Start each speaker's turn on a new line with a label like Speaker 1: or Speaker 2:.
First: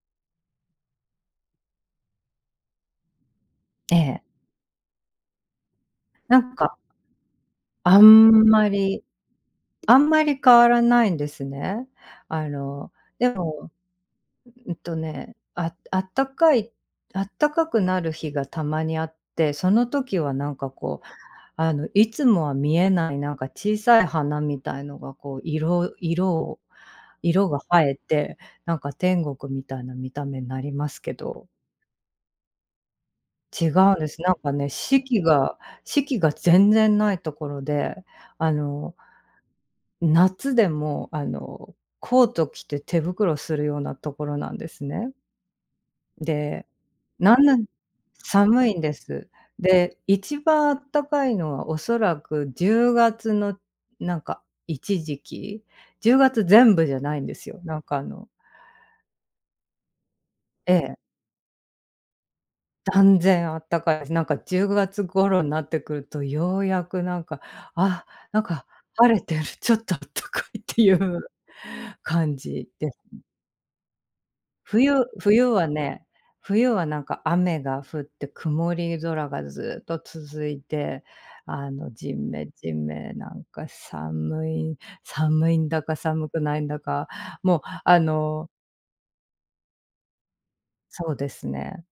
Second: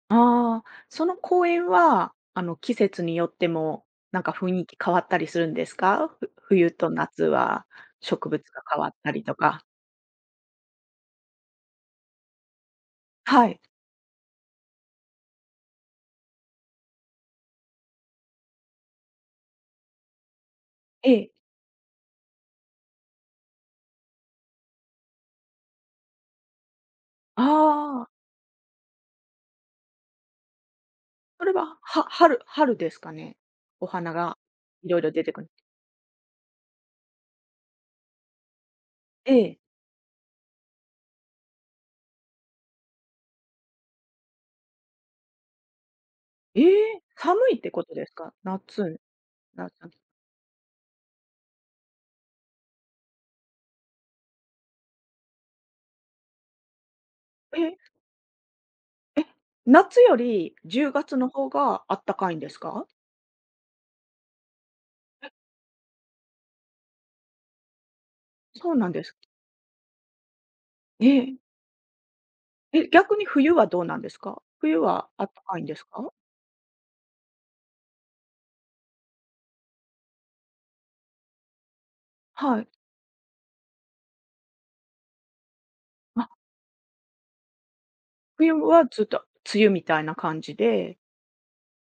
Speaker 1: ああ、その公園は、あの、季節によっても、
Speaker 2: え
Speaker 1: な
Speaker 2: え。
Speaker 1: んか雰囲気変わったりするんですか？ふ
Speaker 2: なん
Speaker 1: 冬
Speaker 2: か
Speaker 1: と夏は
Speaker 2: あん
Speaker 1: 植物が
Speaker 2: ま
Speaker 1: 変わっ
Speaker 2: り
Speaker 1: たりとか。
Speaker 2: あんまり変わらないんですね。あの、で
Speaker 1: はい。
Speaker 2: も、うんとね、ああったかいあったかくなる日がたまにあって、その時はなんかこう、
Speaker 1: ええ。
Speaker 2: あの、いつもは見えない、なんか小さい花みたいのが、こう、色色を色が映え
Speaker 1: ああ。
Speaker 2: て、なんか天国みたいな見た目なりますけ
Speaker 1: そ
Speaker 2: ど。
Speaker 1: れは、は春春ですかね、
Speaker 2: 違
Speaker 1: お
Speaker 2: うんで
Speaker 1: 花
Speaker 2: す。な
Speaker 1: が
Speaker 2: んかね、
Speaker 1: 色
Speaker 2: 四
Speaker 1: 々
Speaker 2: 季
Speaker 1: 出てく
Speaker 2: が四季が全然ないところで、あの
Speaker 1: ええ。
Speaker 2: 夏でもあのコート着て手袋するようなところなんですね。
Speaker 1: え
Speaker 2: で
Speaker 1: え！
Speaker 2: な
Speaker 1: 寒い
Speaker 2: ぬ
Speaker 1: っ
Speaker 2: ん、
Speaker 1: て事ですか？な
Speaker 2: 寒いん
Speaker 1: つ
Speaker 2: で
Speaker 1: ん、
Speaker 2: す。
Speaker 1: 夏
Speaker 2: で、一番あったかいのは、恐らく10月の、なんか、一時期、10月全部じゃないんですよ、
Speaker 1: え！
Speaker 2: なんか、あの
Speaker 1: え！夏より
Speaker 2: え
Speaker 1: じゅう
Speaker 2: え。
Speaker 1: がつの方があったかいんですか？
Speaker 2: 断然あったかいす、なんか10月
Speaker 1: え。
Speaker 2: 頃なってくると、ようやくなんか、「あ、なんか、
Speaker 1: そうなんです。
Speaker 2: 晴れてる、ちょっとあったかい」って言
Speaker 1: え
Speaker 2: う
Speaker 1: え。
Speaker 2: 感じ
Speaker 1: え、
Speaker 2: です。
Speaker 1: 逆に冬はどうなんですか？冬
Speaker 2: 冬
Speaker 1: はあった
Speaker 2: 冬
Speaker 1: かいん
Speaker 2: は
Speaker 1: です
Speaker 2: ね、
Speaker 1: か？
Speaker 2: 冬はなんか、雨が降って曇り空がずっと続いて、あの、ジメ
Speaker 1: はい。
Speaker 2: ジメなんか寒い、寒いんだか、
Speaker 1: あ。
Speaker 2: 寒くないんだか、もう、あの
Speaker 1: 冬は、ずっと梅雨みたいな感じで
Speaker 2: そうですね。